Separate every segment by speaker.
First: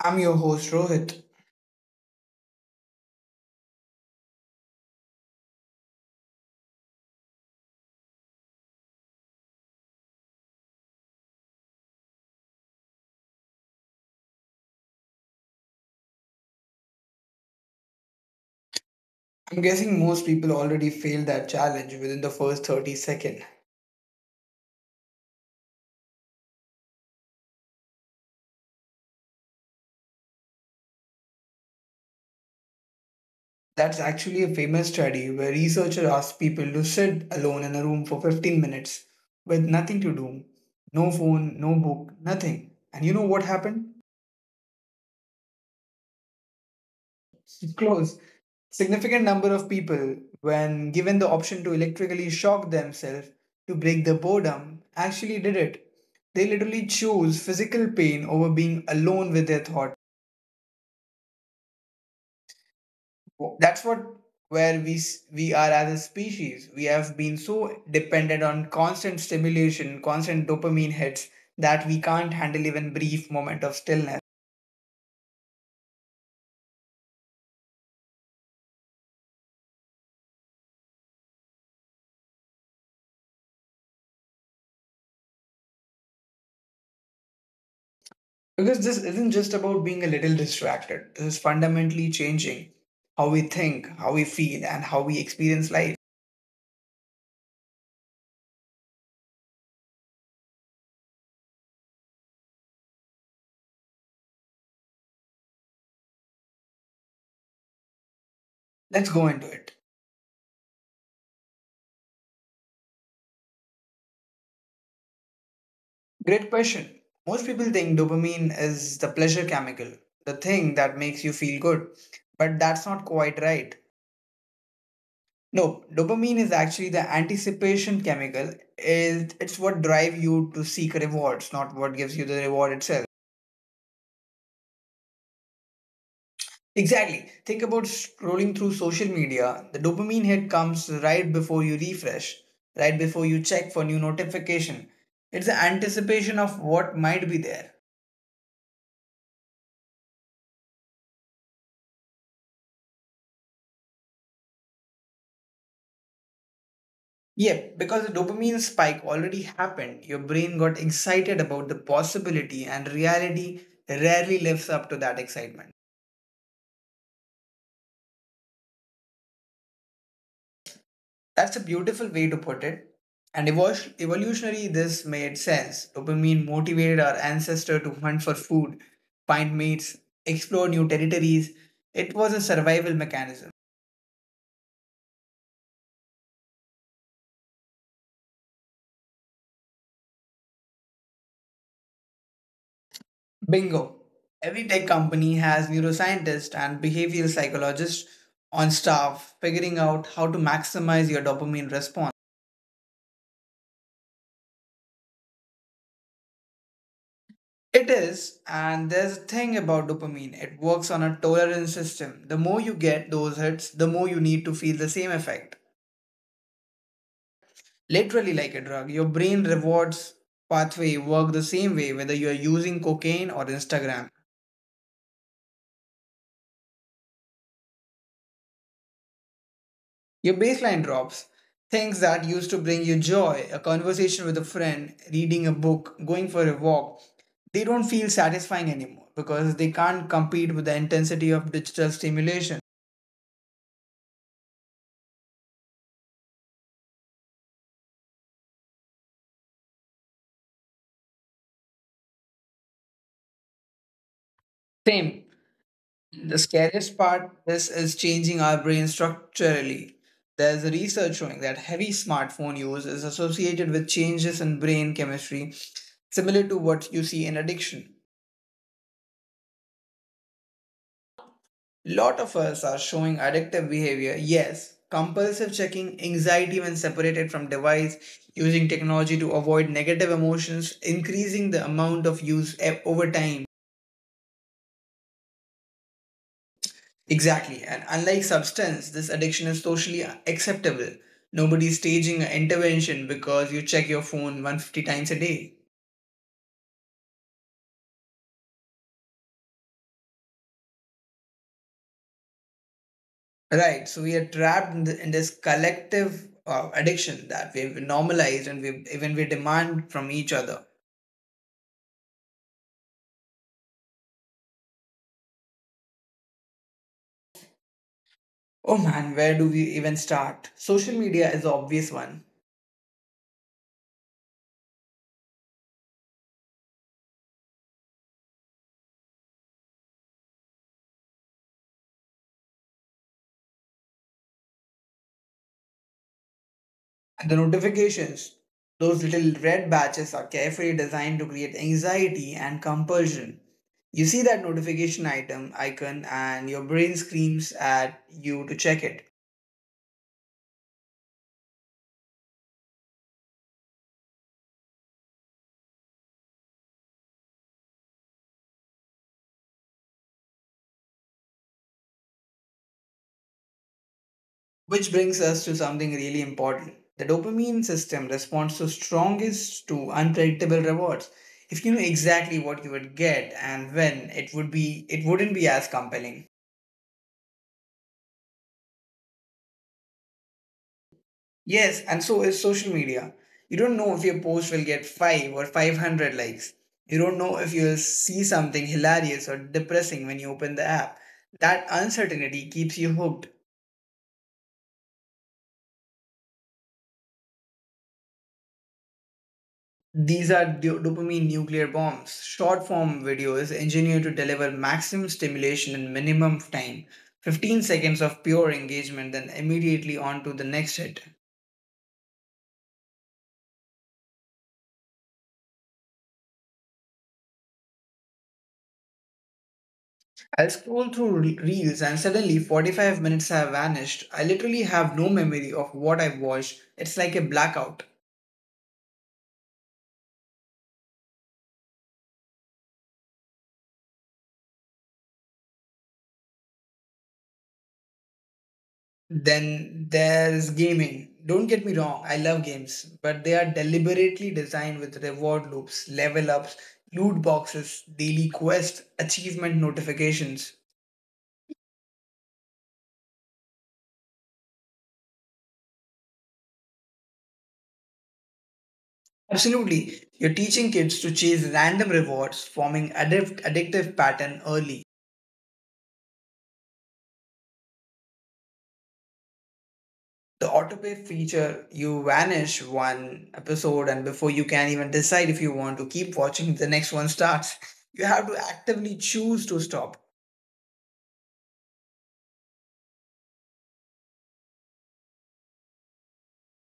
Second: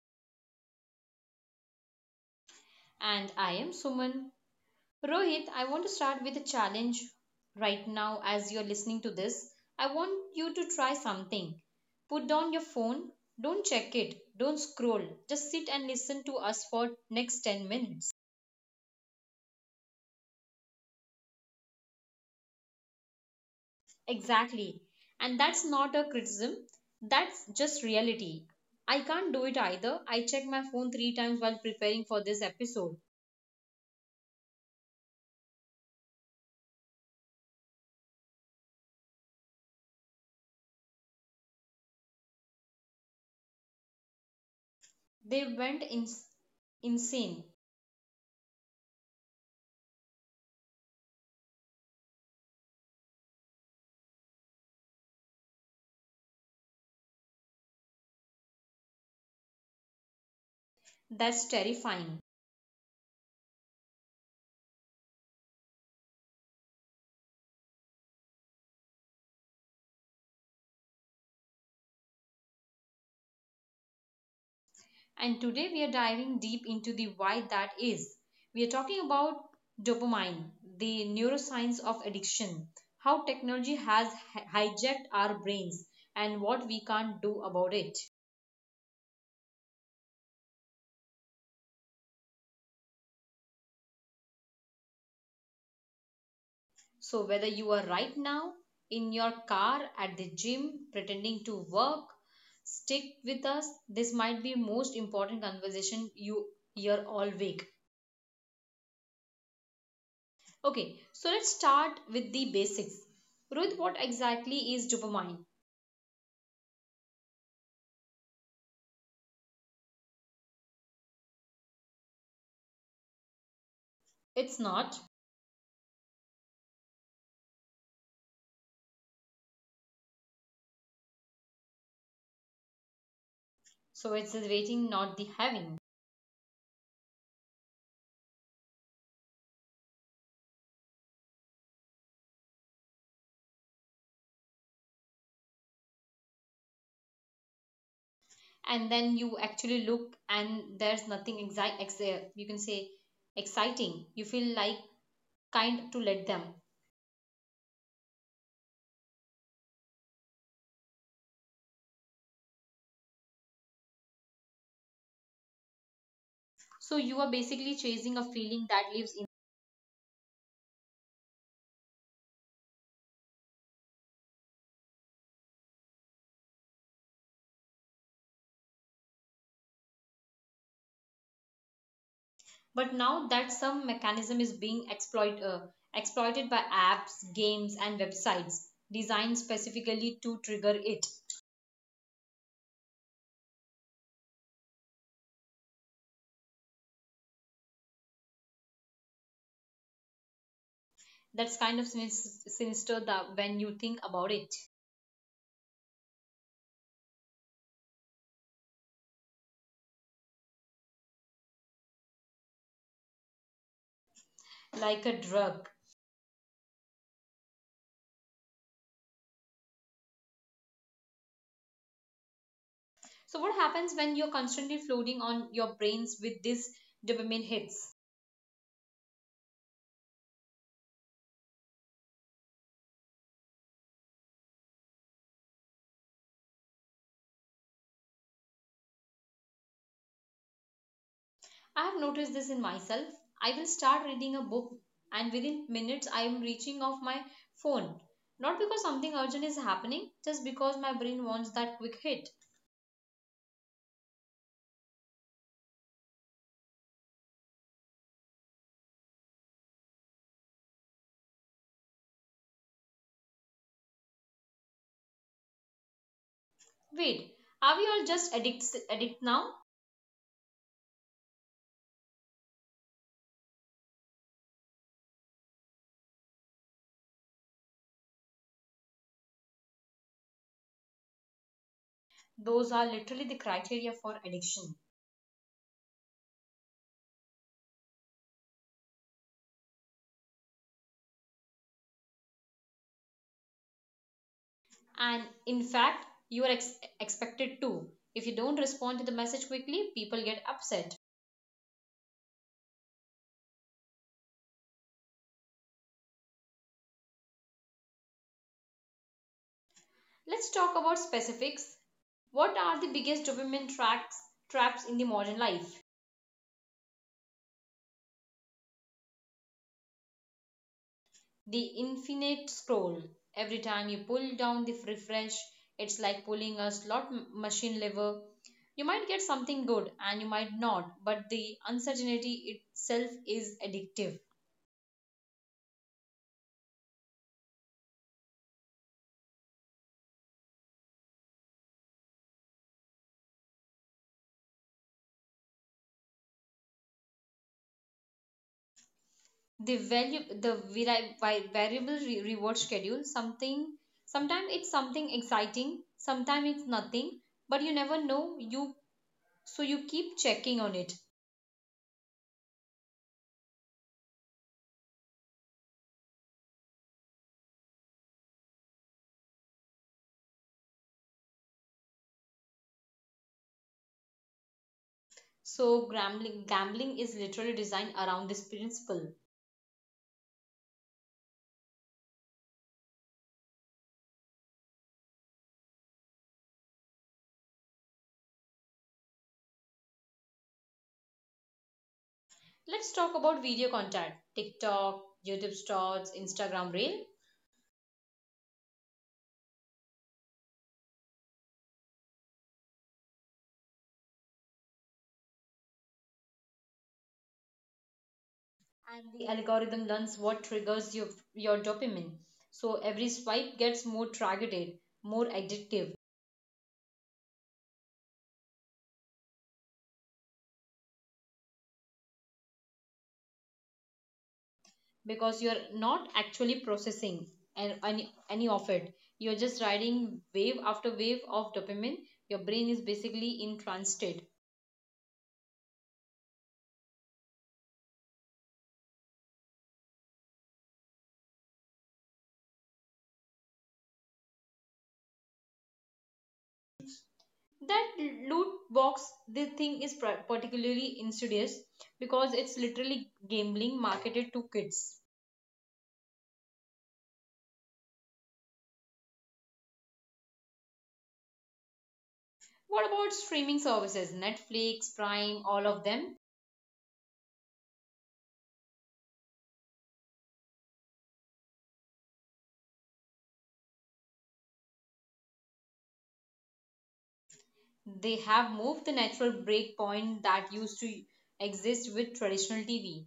Speaker 1: I'm your host Rohit.
Speaker 2: And I am Suman. Rohit, I want to start with a challenge right now as you're listening to this. I want you to try something. Put down your phone, don't check it, don't scroll, just sit and listen to us for next 10 minutes.
Speaker 1: I'm guessing most people already failed that challenge within the first 30 seconds.
Speaker 2: Exactly. And that's not a criticism, that's just reality. I can't do it either. I checked my phone three times while preparing for this episode.
Speaker 1: That's actually a famous study where researchers asked people to sit alone in a room for 15 minutes with nothing to do. No phone, no book, nothing. And you know what happened?
Speaker 2: They went insane.
Speaker 1: Close. Significant number of people, when given the option to electrically shock themselves to break the boredom, actually did it. They literally choose physical pain over being alone with their thought.
Speaker 2: That's terrifying.
Speaker 1: That's what where we s- We are as a species. We have been so dependent on constant stimulation, constant dopamine hits that we can't handle even brief moment of stillness.
Speaker 2: And today we are diving deep into the why that is. We are talking about dopamine, the neuroscience of addiction, how technology has hijacked our brains, and what we can't do about it.
Speaker 1: Because this isn't just about being a little distracted. This is fundamentally changing how we think, how we feel, and how we experience life.
Speaker 2: So, whether you are right now in your car, at the gym, pretending to work, stick with us. This might be most important conversation you hear all week.
Speaker 1: Let's go into it.
Speaker 2: Okay, so let's start with the basics. Ruth, what exactly is dopamine?
Speaker 1: Great question. Most people think dopamine is the pleasure chemical, the thing that makes you feel good. But that's not quite right.
Speaker 2: It's not.
Speaker 1: No, dopamine is actually the anticipation chemical. It's what drives you to seek rewards, not what gives you the reward itself.
Speaker 2: So it's the waiting, not the having.
Speaker 1: Exactly. Think about scrolling through social media. The dopamine hit comes right before you refresh, right before you check for new notification. It's the anticipation of what might be there.
Speaker 2: And then you actually look, and there's nothing you can say exciting. You feel like kind to let them.
Speaker 1: Yep, because the dopamine spike already happened, your brain got excited about the possibility and reality rarely lives up to that excitement.
Speaker 2: So you are basically chasing a feeling that lives in.
Speaker 1: That's a beautiful way to put it. And evolutionary, this made sense. Dopamine motivated our ancestor to hunt for food, find mates, explore new territories. It was a survival mechanism.
Speaker 2: But now that some mechanism is being exploited by apps, games, and websites designed specifically to trigger it.
Speaker 1: Bingo. Every tech company has neuroscientists and behavioral psychologists on staff figuring out how to maximize your dopamine response.
Speaker 2: That's kind of sinister that when you think about it,
Speaker 1: It is, and there's a thing about dopamine. It works on a tolerance system. The more you get those hits, the more you need to feel the same effect.
Speaker 2: like a drug.
Speaker 1: Literally like a drug. Your brain rewards pathway work the same way whether you are using cocaine or Instagram.
Speaker 2: So, what happens when you're constantly flooding on your brains with these dopamine hits?
Speaker 1: Your baseline drops. Things that used to bring you joy, a conversation with a friend, reading a book, going for a walk, they don't feel satisfying anymore because they can't compete with the intensity of digital stimulation.
Speaker 2: I have noticed this in myself. I will start reading a book, and within minutes, I am reaching off my phone. Not because something urgent is happening, just because my brain wants that quick hit.
Speaker 1: Same. The scariest part this is changing our brain structurally. There's a research showing that heavy smartphone use is associated with changes in brain chemistry similar to what you see in addiction.
Speaker 2: Wait, are we all just addicts addict now?
Speaker 1: Lot of us are showing addictive behavior. Yes, compulsive checking, anxiety when separated from device, using technology to avoid negative emotions, increasing the amount of over time.
Speaker 2: Those are literally the criteria for addiction.
Speaker 1: Exactly. And unlike substance, this addiction is socially acceptable. Nobody's staging an intervention because you check your phone 150 times a day.
Speaker 2: And in fact, you are expected to. If you don't respond to the message quickly, people get upset.
Speaker 1: Right. So we are trapped in this collective addiction that we've normalized and we even we demand from each other.
Speaker 2: Let's talk about specifics. What are the biggest traps in the modern life?
Speaker 1: Oh man, where do we even start? Social media is the obvious one.
Speaker 2: The infinite scroll. Every time you pull down the refresh, it's like pulling a slot machine lever. You might get something good and you might not, but the uncertainty itself is addictive.
Speaker 1: And the notifications, those little red batches, are carefully designed to create anxiety and compulsion. You see that notification item icon, and your brain screams at you to check it.
Speaker 2: The reward schedule, something. Sometimes it's something exciting, sometimes it's nothing, but you never know. You so you keep checking on it.
Speaker 1: Which brings us to something really important. The dopamine system responds to strongest to unpredictable rewards. If you knew exactly what you would get and when, it wouldn't be as compelling.
Speaker 2: So, gambling is literally designed around this principle.
Speaker 1: Yes, and so is social media. You don't know if your post will get 5 or 500 likes. You don't know if you'll see something hilarious or depressing when you open the app. That uncertainty keeps you hooked.
Speaker 2: Let's talk about video content TikTok, YouTube Shorts, Instagram Reel.
Speaker 1: These are dopamine nuclear bombs. Short form video is engineered to deliver maximum stimulation in minimum time, 15 seconds of pure engagement, then immediately on to the next hit.
Speaker 2: And the algorithm learns what triggers your dopamine. So, every swipe gets more targeted, more addictive
Speaker 1: I'll scroll through reels and suddenly 45 minutes have vanished. I literally have no memory of what I've watched. It's like a blackout.
Speaker 2: because you're not actually processing any of it. You're just riding wave after wave of dopamine. Your brain is basically in trance.
Speaker 1: Then there's gaming. Don't get me wrong, I love games, but they are deliberately designed with reward loops, level ups, loot boxes, daily quests, achievement notifications.
Speaker 2: That loot box the thing is particularly insidious because it's literally gambling marketed to kids.
Speaker 1: Absolutely, you're teaching kids to chase random rewards, forming addictive pattern early.
Speaker 2: What about streaming services Netflix, Prime, all of them?
Speaker 1: The autopay feature, you vanish one episode and before you can even decide if you want to keep watching the next one starts. You have to actively choose to stop.
Speaker 2: They have moved the natural break point that used to exist with traditional TV.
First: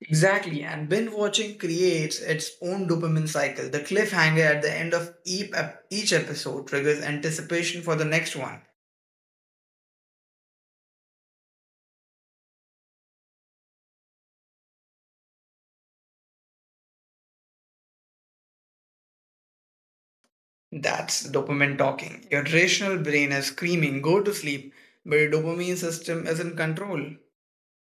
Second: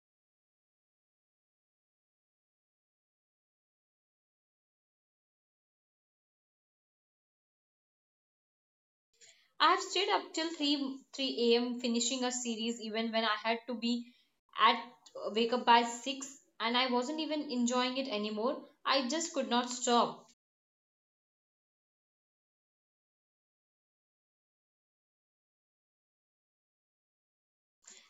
Speaker 1: Exactly. And binge watching creates its own dopamine cycle. The cliffhanger at the end of each episode triggers anticipation for the next one.
Speaker 2: I have stayed up till 3 a.m. finishing a series even when I had to be at wake up by 6, and I wasn't even enjoying it anymore. I just could not stop.
Speaker 1: That's dopamine talking. Your rational brain is screaming go to sleep, but your dopamine system is in control.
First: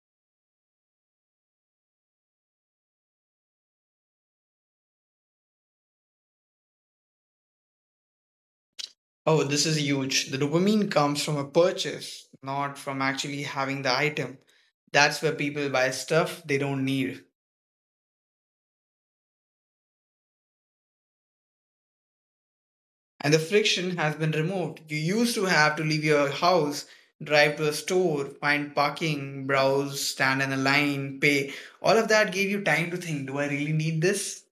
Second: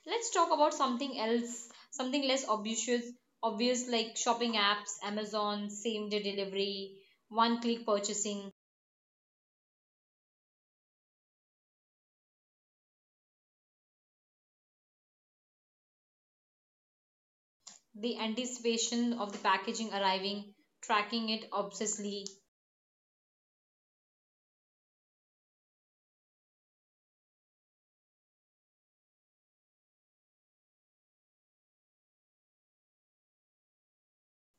Speaker 2: Let's talk about something else, something obvious like shopping apps, Amazon, same day delivery, one click purchasing,
Speaker 1: Oh, this is huge. The dopamine comes from a purchase, not from actually having the item. That's where people buy stuff they don't need.
Speaker 2: the anticipation of the packaging arriving, tracking it obsessively.
Speaker 1: And the friction has been removed. You used to have to leave your house, drive to a store, find parking, browse, stand in a line, pay. All of that gave you time to think, do I really need this?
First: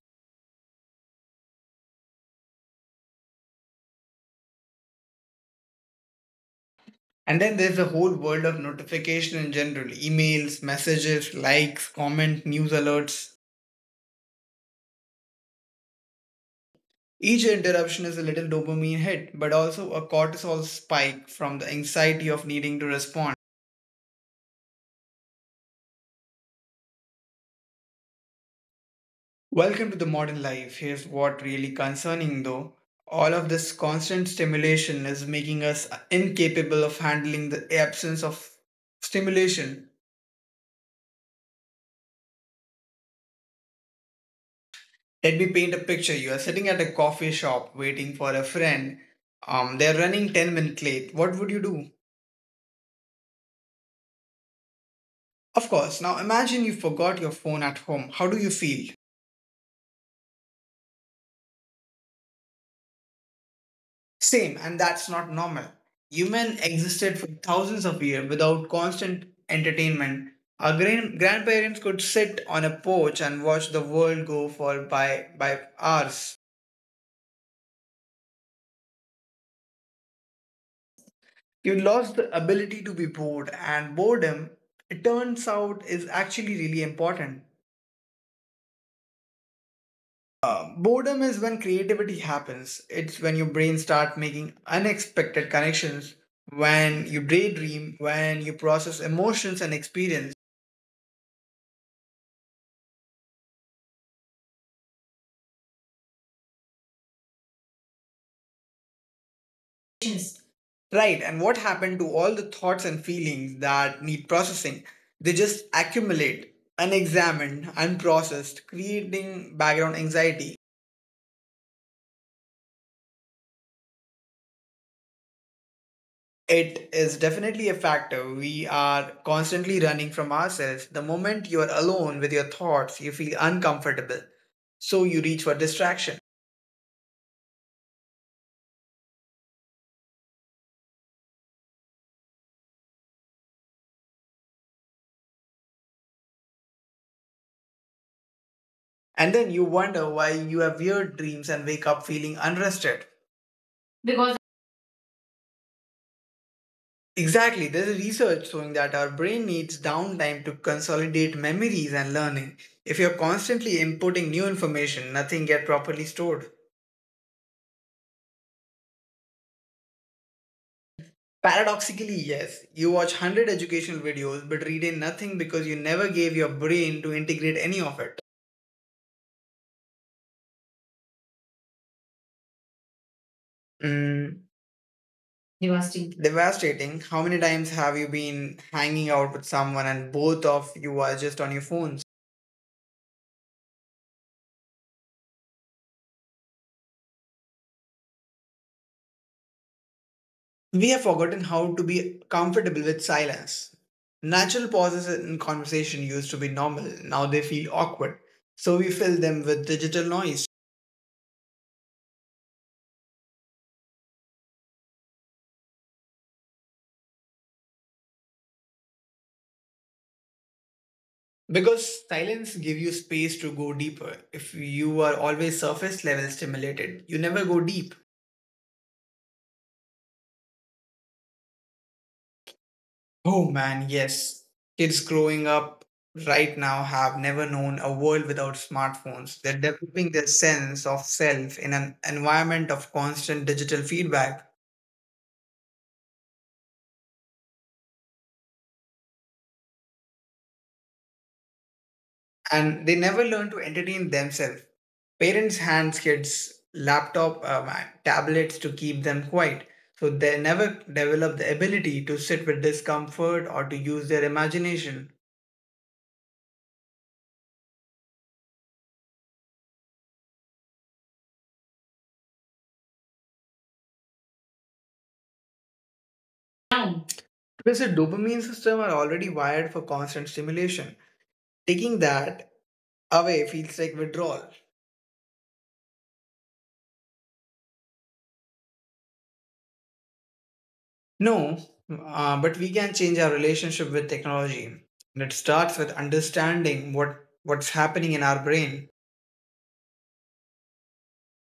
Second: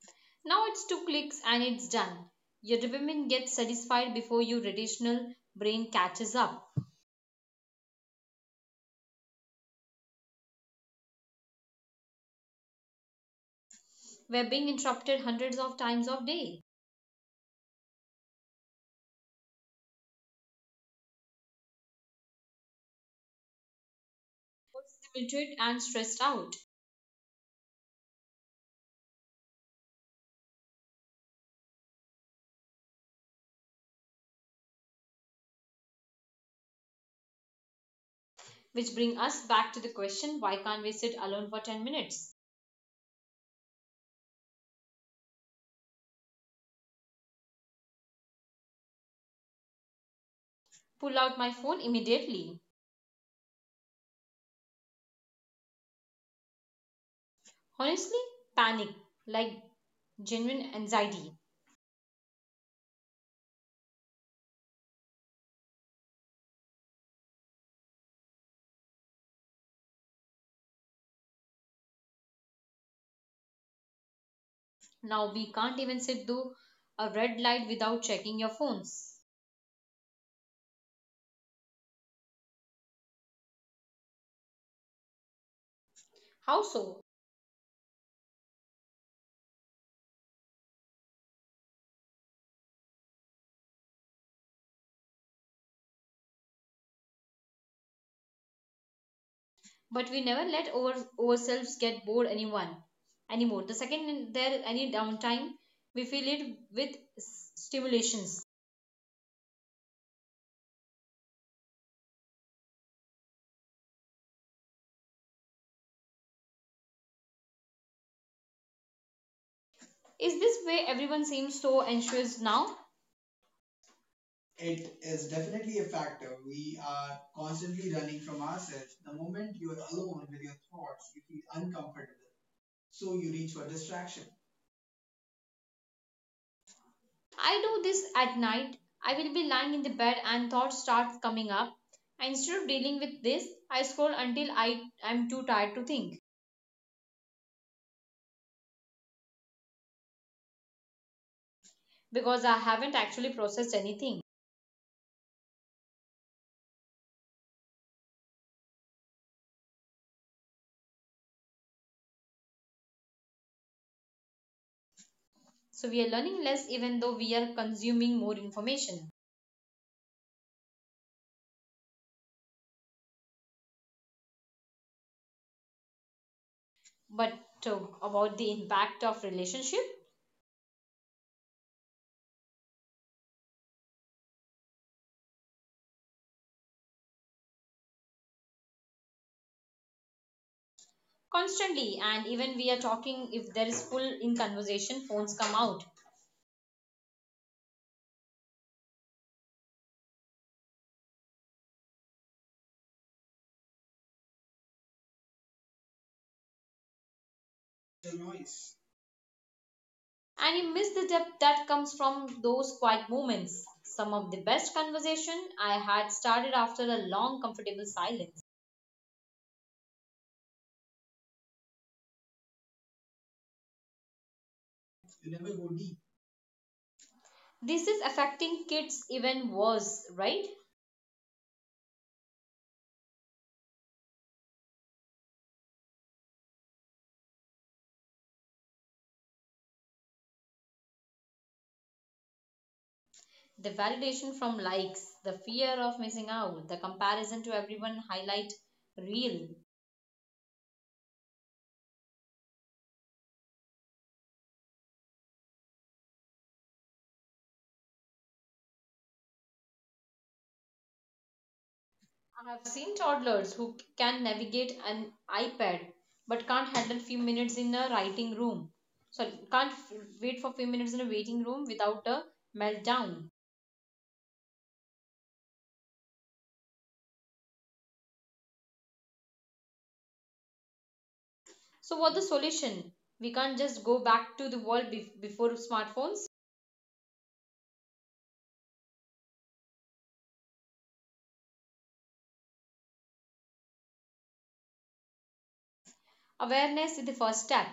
Speaker 2: Now it's two clicks and it's done. Your dopamine gets satisfied before your traditional brain catches up.
Speaker 1: And then there's the whole world of notification in general, emails, messages, likes, comment, news alerts.
Speaker 2: We're being interrupted hundreds of times a day,
Speaker 1: Each interruption is a little dopamine hit, but also a cortisol spike from the anxiety of needing to respond.
Speaker 2: limited and stressed out,
Speaker 1: Welcome to the modern life. Here's what really concerning though. All of this constant stimulation is making us incapable of handling the absence of stimulation.
Speaker 2: which bring us back to the question why can't we sit alone for 10 minutes?
Speaker 1: Let me paint a picture. You are sitting at a coffee shop waiting for a friend. They're running 10 minutes late. What would you do?
Speaker 2: Pull out my phone immediately.
Speaker 1: Of course, now imagine you forgot your phone at home. How do you feel?
Speaker 2: Honestly, panic, like genuine anxiety.
Speaker 1: Same, and that's not normal. Human existed for thousands of years without constant entertainment. Our grandparents could sit on a porch and watch the world go for by hours.
Speaker 2: Now we can't even sit through a red light without checking your phones.
Speaker 1: You lost the ability to be bored, and boredom, it turns out, is actually really important.
Speaker 2: How so?
Speaker 1: Boredom is when creativity happens. It's when your brain start making unexpected connections, when you daydream, when you process emotions and experience.
Speaker 2: But we never let ourselves get bored anyone anymore. The second there any downtime, we fill it with stimulations.
Speaker 1: Right, and what happened to all the thoughts and feelings that need processing? They just accumulate, unexamined, unprocessed, creating background anxiety.
Speaker 2: Is this way everyone seems so anxious now? It
Speaker 1: It is
Speaker 2: is definitely
Speaker 1: definitely
Speaker 2: a
Speaker 1: a
Speaker 2: factor.
Speaker 1: factor.
Speaker 2: We
Speaker 1: We
Speaker 2: are
Speaker 1: are constantly
Speaker 2: constantly running
Speaker 1: running
Speaker 2: from
Speaker 1: from
Speaker 2: ourselves.
Speaker 1: ourselves.
Speaker 2: The
Speaker 1: The
Speaker 2: moment
Speaker 1: moment
Speaker 2: you
Speaker 1: you
Speaker 2: are
Speaker 1: are
Speaker 2: alone
Speaker 1: alone
Speaker 2: with
Speaker 1: with
Speaker 2: your
Speaker 1: your
Speaker 2: thoughts,
Speaker 1: thoughts,
Speaker 2: you
Speaker 1: you feel
Speaker 2: feel uncomfortable.
Speaker 1: uncomfortable.
Speaker 2: So
Speaker 1: So
Speaker 2: you
Speaker 1: you
Speaker 2: reach
Speaker 1: reach
Speaker 2: for
Speaker 1: for
Speaker 2: distraction.
Speaker 1: distraction.
Speaker 2: I do this at night. I will be lying in the bed and thoughts start coming up. Instead of dealing with this, I scroll until I am too tired to think
Speaker 1: And then you wonder why you have weird dreams and wake up feeling unrested.
Speaker 2: because I haven't actually processed anything.
Speaker 1: Exactly, there's research showing that our brain needs downtime to consolidate memories and learning. If you're constantly inputting new information, nothing gets properly stored.
Speaker 2: So we are learning less even though we are consuming more information.
Speaker 1: Paradoxically, yes, you watch 100 educational videos but retain nothing because you never gave your brain to integrate any of it.
Speaker 2: But about the impact of relationship
Speaker 1: Mm, devastating. Devastating. How many times have you been hanging out with someone and both of you are just on your phones?
Speaker 2: constantly and even we are talking if there is full in conversation phones come out.
Speaker 1: We have forgotten how to be comfortable with silence. Natural pauses in conversation used to be normal, now they feel awkward, so we fill them with
Speaker 2: The
Speaker 1: digital noise.
Speaker 2: noise. And you miss the depth that comes from those quiet moments. Some of the best conversation I had started after a long, comfortable silence.
Speaker 1: Because silence gives you space to go deeper. If you are always surface level stimulated, you
Speaker 2: You never
Speaker 1: never
Speaker 2: go
Speaker 1: go
Speaker 2: deep.
Speaker 1: deep.
Speaker 2: This is affecting kids even worse, right?
Speaker 1: Oh man, yes. Kids growing up right now have never known a world without smartphones. They're developing their sense of self in an environment of constant digital feedback.
Speaker 2: The validation from likes, the fear of missing out, the comparison to everyone highlight reel.
Speaker 1: And they never learn to entertain themselves. Parents hands kids laptop, and tablets to keep them quiet, so they never develop the ability to sit with discomfort or to use their imagination.
Speaker 2: I have seen toddlers who can navigate an iPad but can't handle few minutes in a writing room. So can't f- wait for few minutes in a waiting room without a meltdown.
Speaker 1: Down. Because the dopamine system are already wired for constant stimulation. Taking that away feels like withdrawal.
Speaker 2: So, what the solution? We can't just go back to the world be before smartphones.
Speaker 1: No, but we can change our relationship with technology. And it starts with understanding what's happening in our brain.
Speaker 2: Awareness is the first step.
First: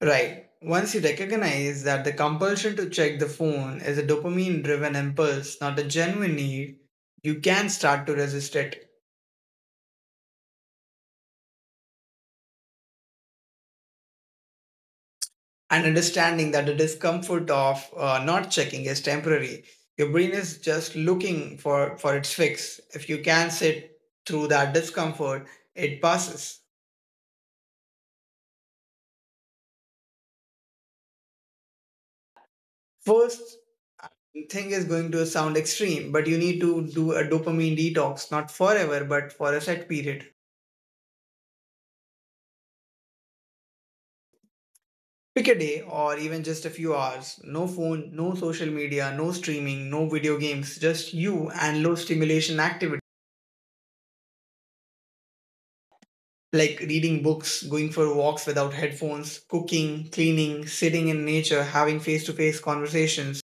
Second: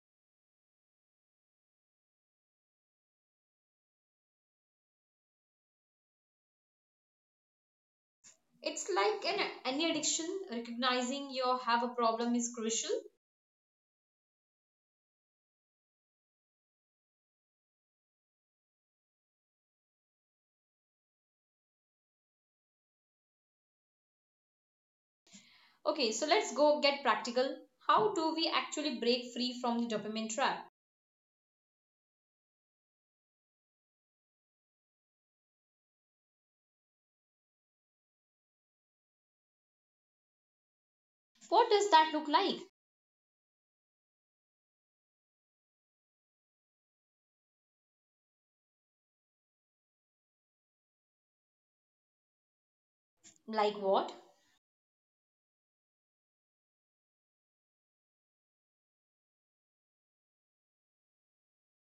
Speaker 1: Right. Once you recognize that the compulsion to check the phone is a dopamine driven impulse, not a genuine need, you can start to resist it.
Speaker 2: It's like any addiction, recognizing you have a problem is crucial.
Speaker 1: And understanding that the discomfort of not checking is temporary. Your brain is just looking for its fix. If you can sit through that discomfort, it passes.
Speaker 2: Okay, so let's go get practical. How do we actually break free from the dopamine trap?
Speaker 1: First thing is going to sound extreme, but you need to do a dopamine detox, not forever, but for a set period.
Speaker 2: What does that look like?
Speaker 1: Pick a day or even just a few hours. No phone, no social media, no streaming, no video games, just you and low stimulation activity
Speaker 2: Like what?
Speaker 1: like reading books, going for walks without headphones, cooking, cleaning, sitting in nature, having face to face conversations.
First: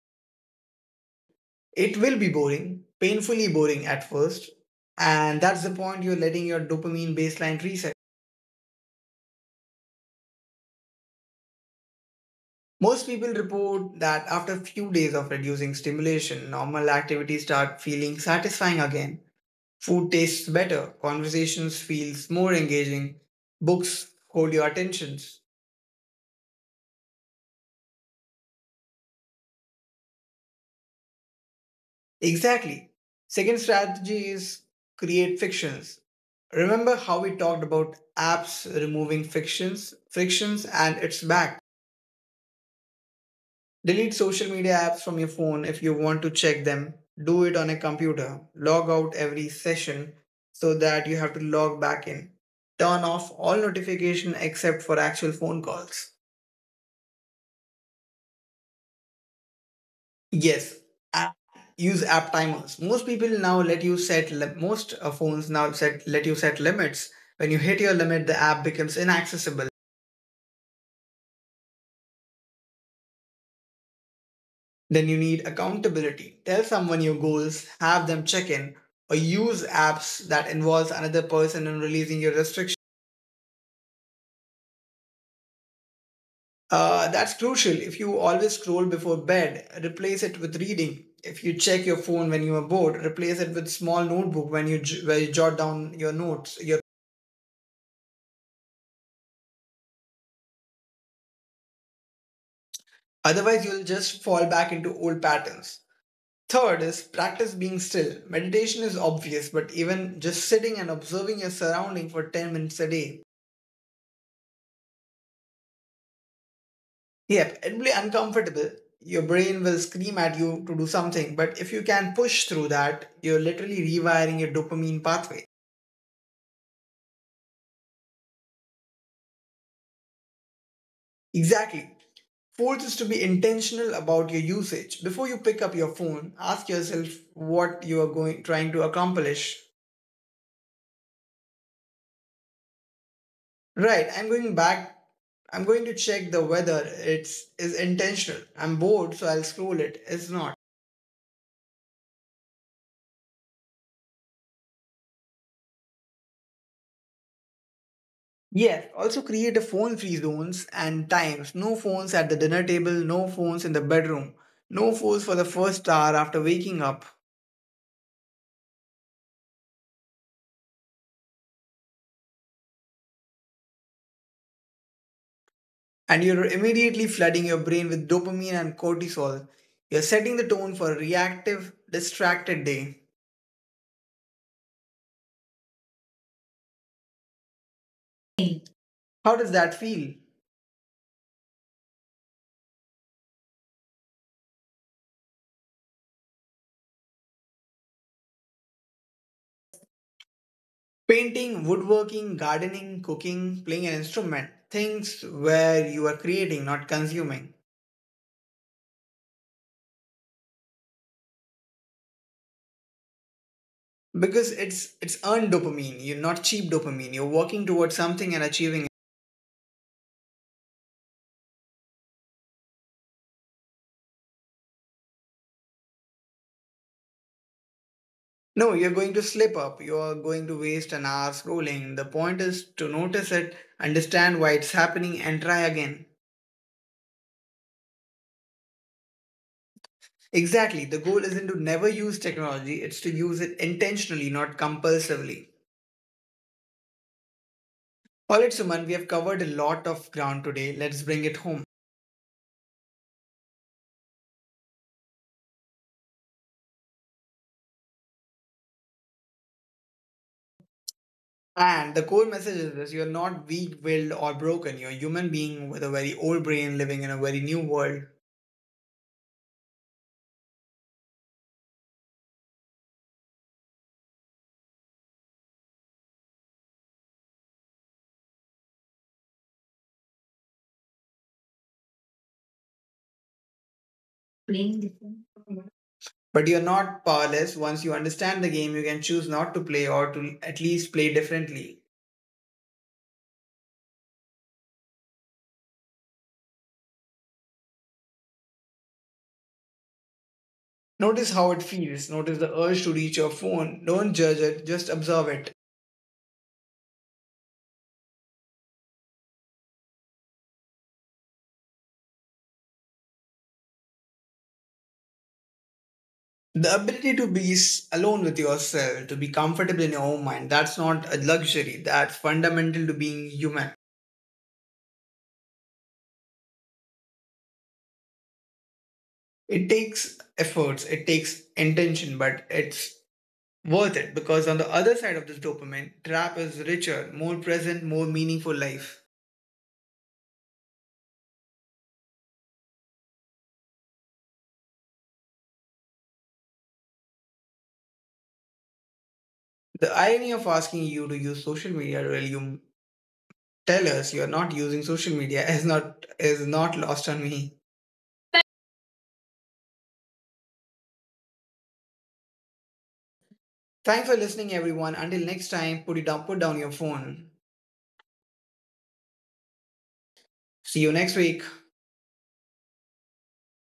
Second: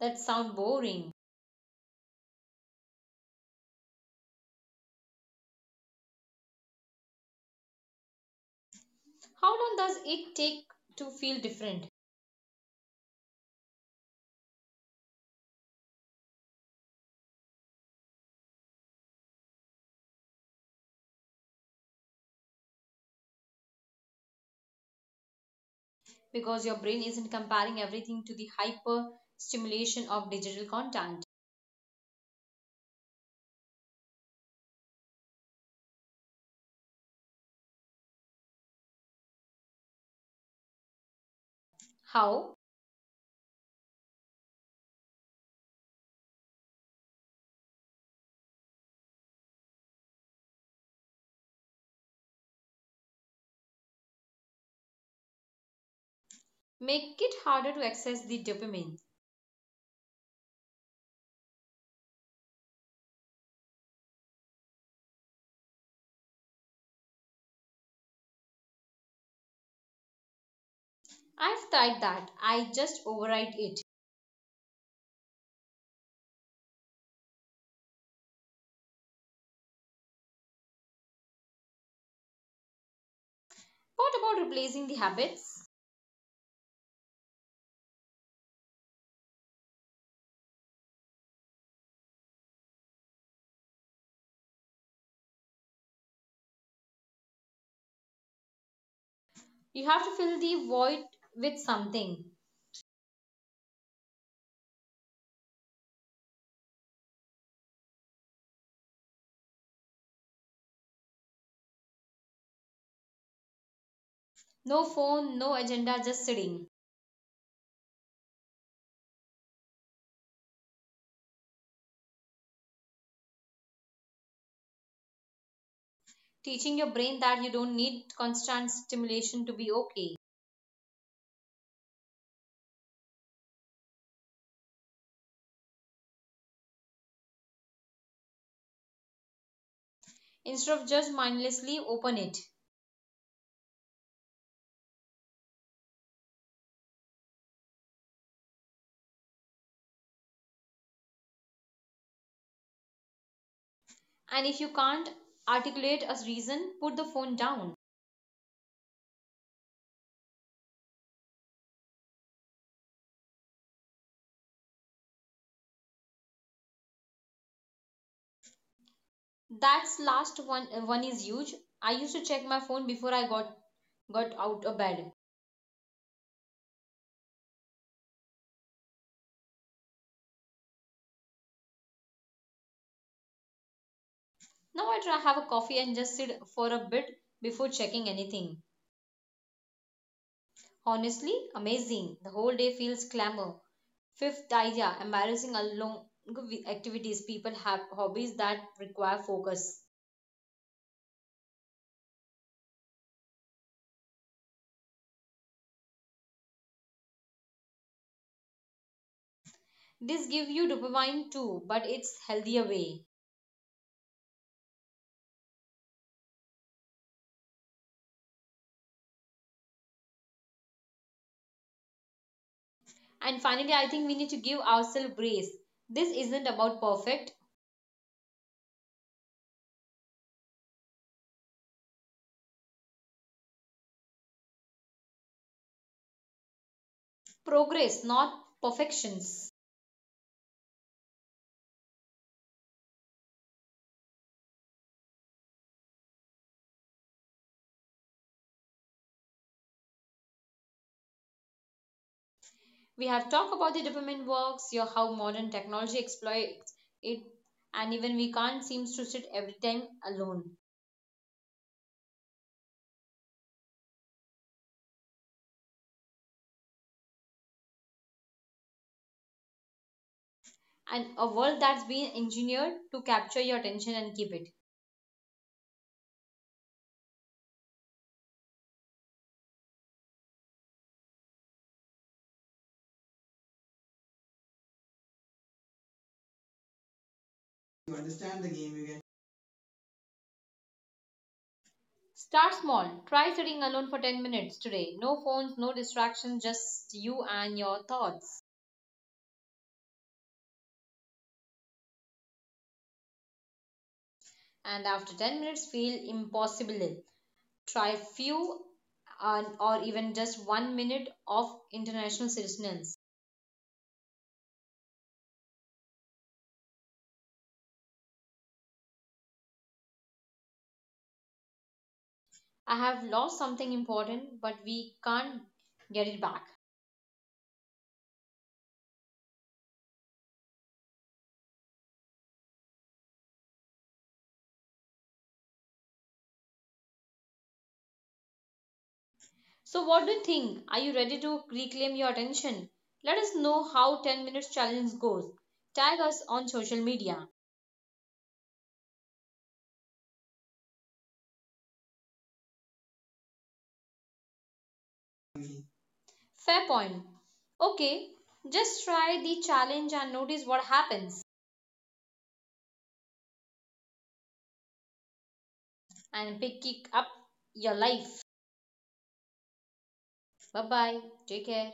Speaker 2: That sound boring.
Speaker 1: It will be boring, painfully boring at first. And that's the point, you're letting your dopamine baseline reset.
Speaker 2: How long does it take to feel different?
Speaker 1: Most people report that after a few days of reducing stimulation, normal activities start feeling satisfying again. Food tastes better, conversations feels more engaging, books hold your attentions.
Speaker 2: Because your brain isn't comparing everything to the hyper stimulation of digital content.
Speaker 1: Exactly. Second strategy is create fictions. Remember how we talked about apps removing fictions, frictions and it's back.
Speaker 2: How?
Speaker 1: Delete social media apps from your phone. If you want to check them, do it on a computer. Log out every session so that you have to log back in. Turn off all notification except for actual phone calls.
Speaker 2: Make it harder to access the dopamine.
Speaker 1: Yes, app, use app timers. Most people now let you set li- most phones now set let you set limits. When you hit your limit, the app becomes inaccessible.
Speaker 2: I've tried that. I just override it.
Speaker 1: Then you need accountability. Tell someone your goals, have them check in, or use apps that involves another person in releasing your restriction.
Speaker 2: What about replacing the habits?
Speaker 1: That's crucial. If you always scroll before bed, replace it with reading. If you check your phone when you are bored, replace it with small notebook when you where you jot down your notes, your.
Speaker 2: You have to fill the void with something.
Speaker 1: Otherwise, you'll just fall back into old patterns. Third is practice being still. Meditation is obvious, but even just sitting and observing your surrounding for 10 minutes a day.
Speaker 2: No phone, no agenda, just sitting.
Speaker 1: Yep, it'll be uncomfortable. Your brain will scream at you to do something, but if you can push through that, you're literally rewiring your dopamine pathway.
Speaker 2: Teaching your brain that you don't need constant stimulation to be okay.
Speaker 1: Exactly. Fourth is to be intentional about your usage. Before you pick up your phone, ask yourself what you are going trying to accomplish.
Speaker 2: Instead of just mindlessly open it.
Speaker 1: Right, I'm going back. I'm going to check the weather. It's is intentional. I'm bored, so I'll scroll it. It's not.
Speaker 2: And if you can't articulate a reason, put the phone down.
Speaker 1: Yes, also create a phone free zones and times. No phones at the dinner table, no phones in the bedroom, no phones for the first hour after waking up.
Speaker 2: That's last one is huge. I used to check my phone before I got out of bed.
Speaker 1: And you're immediately flooding your brain with dopamine and cortisol. You're setting the tone for a reactive, distracted day.
Speaker 2: Now I try have a coffee and just sit for a bit before checking anything.
Speaker 1: How does that feel?
Speaker 2: Honestly, amazing. The whole day feels clamor. Fifth idea, embarrassing along activities. People have hobbies that require focus.
Speaker 1: Painting, woodworking, gardening, cooking, playing an instrument, things where you are creating, not consuming.
Speaker 2: This gives you dopamine too, but it's healthier way.
Speaker 1: Because it's earned dopamine, you're not cheap dopamine. You're working towards something and achieving it.
Speaker 2: And finally, I think we need to give ourselves grace. This isn't about perfect
Speaker 1: No, you're going to slip up. You're going to waste an hour scrolling. The point is to notice it, understand why it's happening, and try again.
Speaker 2: progress, not perfections.
Speaker 1: Exactly. The goal isn't to never use technology, it's to use it intentionally, not compulsively. All right, Suman, we have covered a lot of ground today. Let's bring it home.
Speaker 2: We have talked about the dopamine works, your how modern technology exploits it, and even we can't seems to sit every time alone.
Speaker 1: And the core message is this, you're not weak willed or broken. You're a human being with a very old brain living in a very new world.
Speaker 2: And a world that's been engineered to capture your attention and keep it.
Speaker 1: Playing different. But you're not powerless. Once you understand the game, you can choose
Speaker 2: You
Speaker 1: not to play
Speaker 2: understand the
Speaker 1: or
Speaker 2: game
Speaker 1: to
Speaker 2: again.
Speaker 1: at least play differently.
Speaker 2: Start small. Try sitting alone for 10 minutes today. No phones, no distractions, just you and your thoughts.
Speaker 1: Notice how it feels. Notice the urge to reach your phone. Don't judge it, just observe it.
Speaker 2: And after 10 minutes, feel impossible. Try few and or even just one minute of international citizens.
Speaker 1: The ability to be alone with yourself, to be comfortable in your own mind, that's not a luxury. That's fundamental to being human.
Speaker 2: I have lost something important, but we can't get it back.
Speaker 1: It takes efforts, it takes intention, but it's worth it because on the other side of this dopamine trap is richer, more present, more meaningful life.
Speaker 2: So, what do you think? Are you ready to reclaim your attention? Let us know how 10 minutes challenge goes. Tag us on social media.
Speaker 1: The irony of asking you to use social media while you tell us you are not using social media is not lost on me.
Speaker 2: Fair point. Okay, just try the challenge and notice what happens
Speaker 1: Thanks for listening, everyone. Until next time, put down your phone.
Speaker 2: and pick it up your life.
Speaker 1: See you next week.
Speaker 2: Bye bye. Take care.